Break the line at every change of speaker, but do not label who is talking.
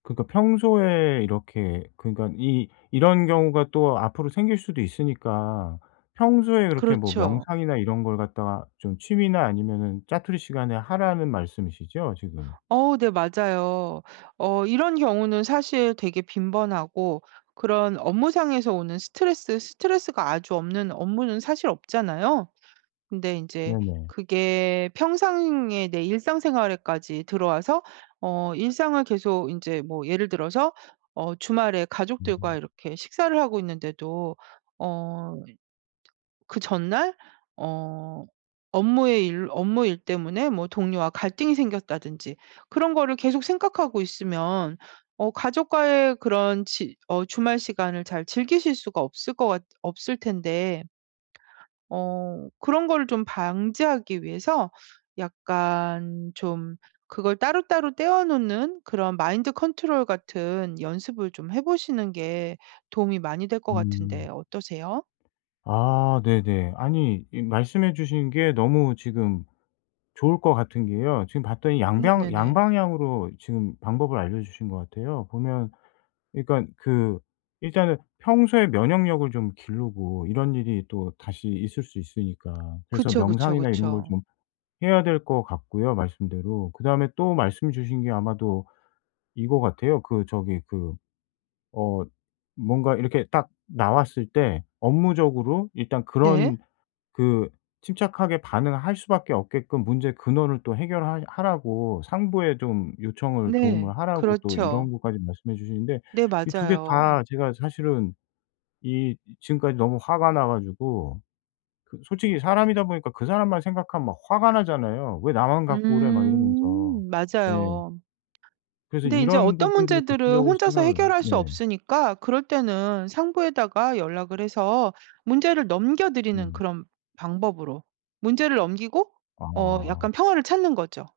그니까 평소에 이렇게 그니까 이 이런 경우가 또 앞으로 생길 수도 있으니까 평소에 그렇게 뭐
그렇죠.
명상이나 이런 걸 갖다가 좀 취미나 아니면은 자투리 시간에 하라는 말씀이시죠? 지금.
어 네 맞아요. 어 이런 경우는 사실 되게 빈번하고 그런 업무상에서 오는 스트레스 스트레스가 아주 없는 업무는 사실 없잖아요. 근데 인제
네네.
그게 평상의 내 일상생활에까지 들어와서 어 일상을 계속 인제 뭐 예를 들어서 어 주말에 가족들과
음.
이렇게 식사를 하고 있는데도 어 그 전날 어 업무의 일 업무 일 때문에 뭐 동료와 갈등이 생겼다든지 그런 거를 계속 생각하고 있으면 어 가족과의 그런 지 어 주말 시간을 잘 즐기실 수가 없을 것 같 없을 텐데 ...어 그런 거를 좀 방지하기 위해서 약간 좀 그걸 따로따로 떼어 놓는 그런 마인드컨트롤같은 연습을 좀 해보시는 게 도움이 많이 될 것
음.
같은데 어떠세요?
아 네네. 아니 이 말씀해 주신 게 너무 지금 좋을 것 같은 게요. 지금 봤더니 양뱡
네네네.
양방향으로 지금 방법을 알려주신 거 같아요. 보면 그니깐 그 일단은 평소에 면역력을 좀 기르고 이런 일이 또 다시 있을 수 있으니까. 그래서
그쵸, 그쵸,
명상이나 이런 걸
그쵸.
좀 해야 될 거 같고요 말씀대로. 그다음에 또 말씀 주신 게 아마도 이거 같아요. 그 저기 그 어 뭔가 이렇게 딱 나왔을 때 업무적으로 일단
네.
그런 그 침착하게 반응할 수밖에 없게끔 문제의 근원을 또 해결하 하라고 상부에 좀 요청을
네
도움을 하라고 또
그렇죠.
이런 것까지 말씀해 주시는데
네
이 2 개
맞아요.
다 제가 사실은 이 지금까지 너무 화가 나 가지고 그 솔직히 사람이다 보니까 그 사람만 생각하면 막 화가 나잖아요. '왜 나만 갖고 그래.' 막 이러면서.
음
예.
맞아요.
그래서
근데 인제
이런
어떤
부분들을
문제들은
구체적으로
혼자서
생각을
해결할
네.
수 없으니까 그럴 때는 상부에다가 연락을 해서 문제를 넘겨드리는
네.
그런 방법으로 문제를 넘기고 어
아.
약간 평화를 찾는 거죠.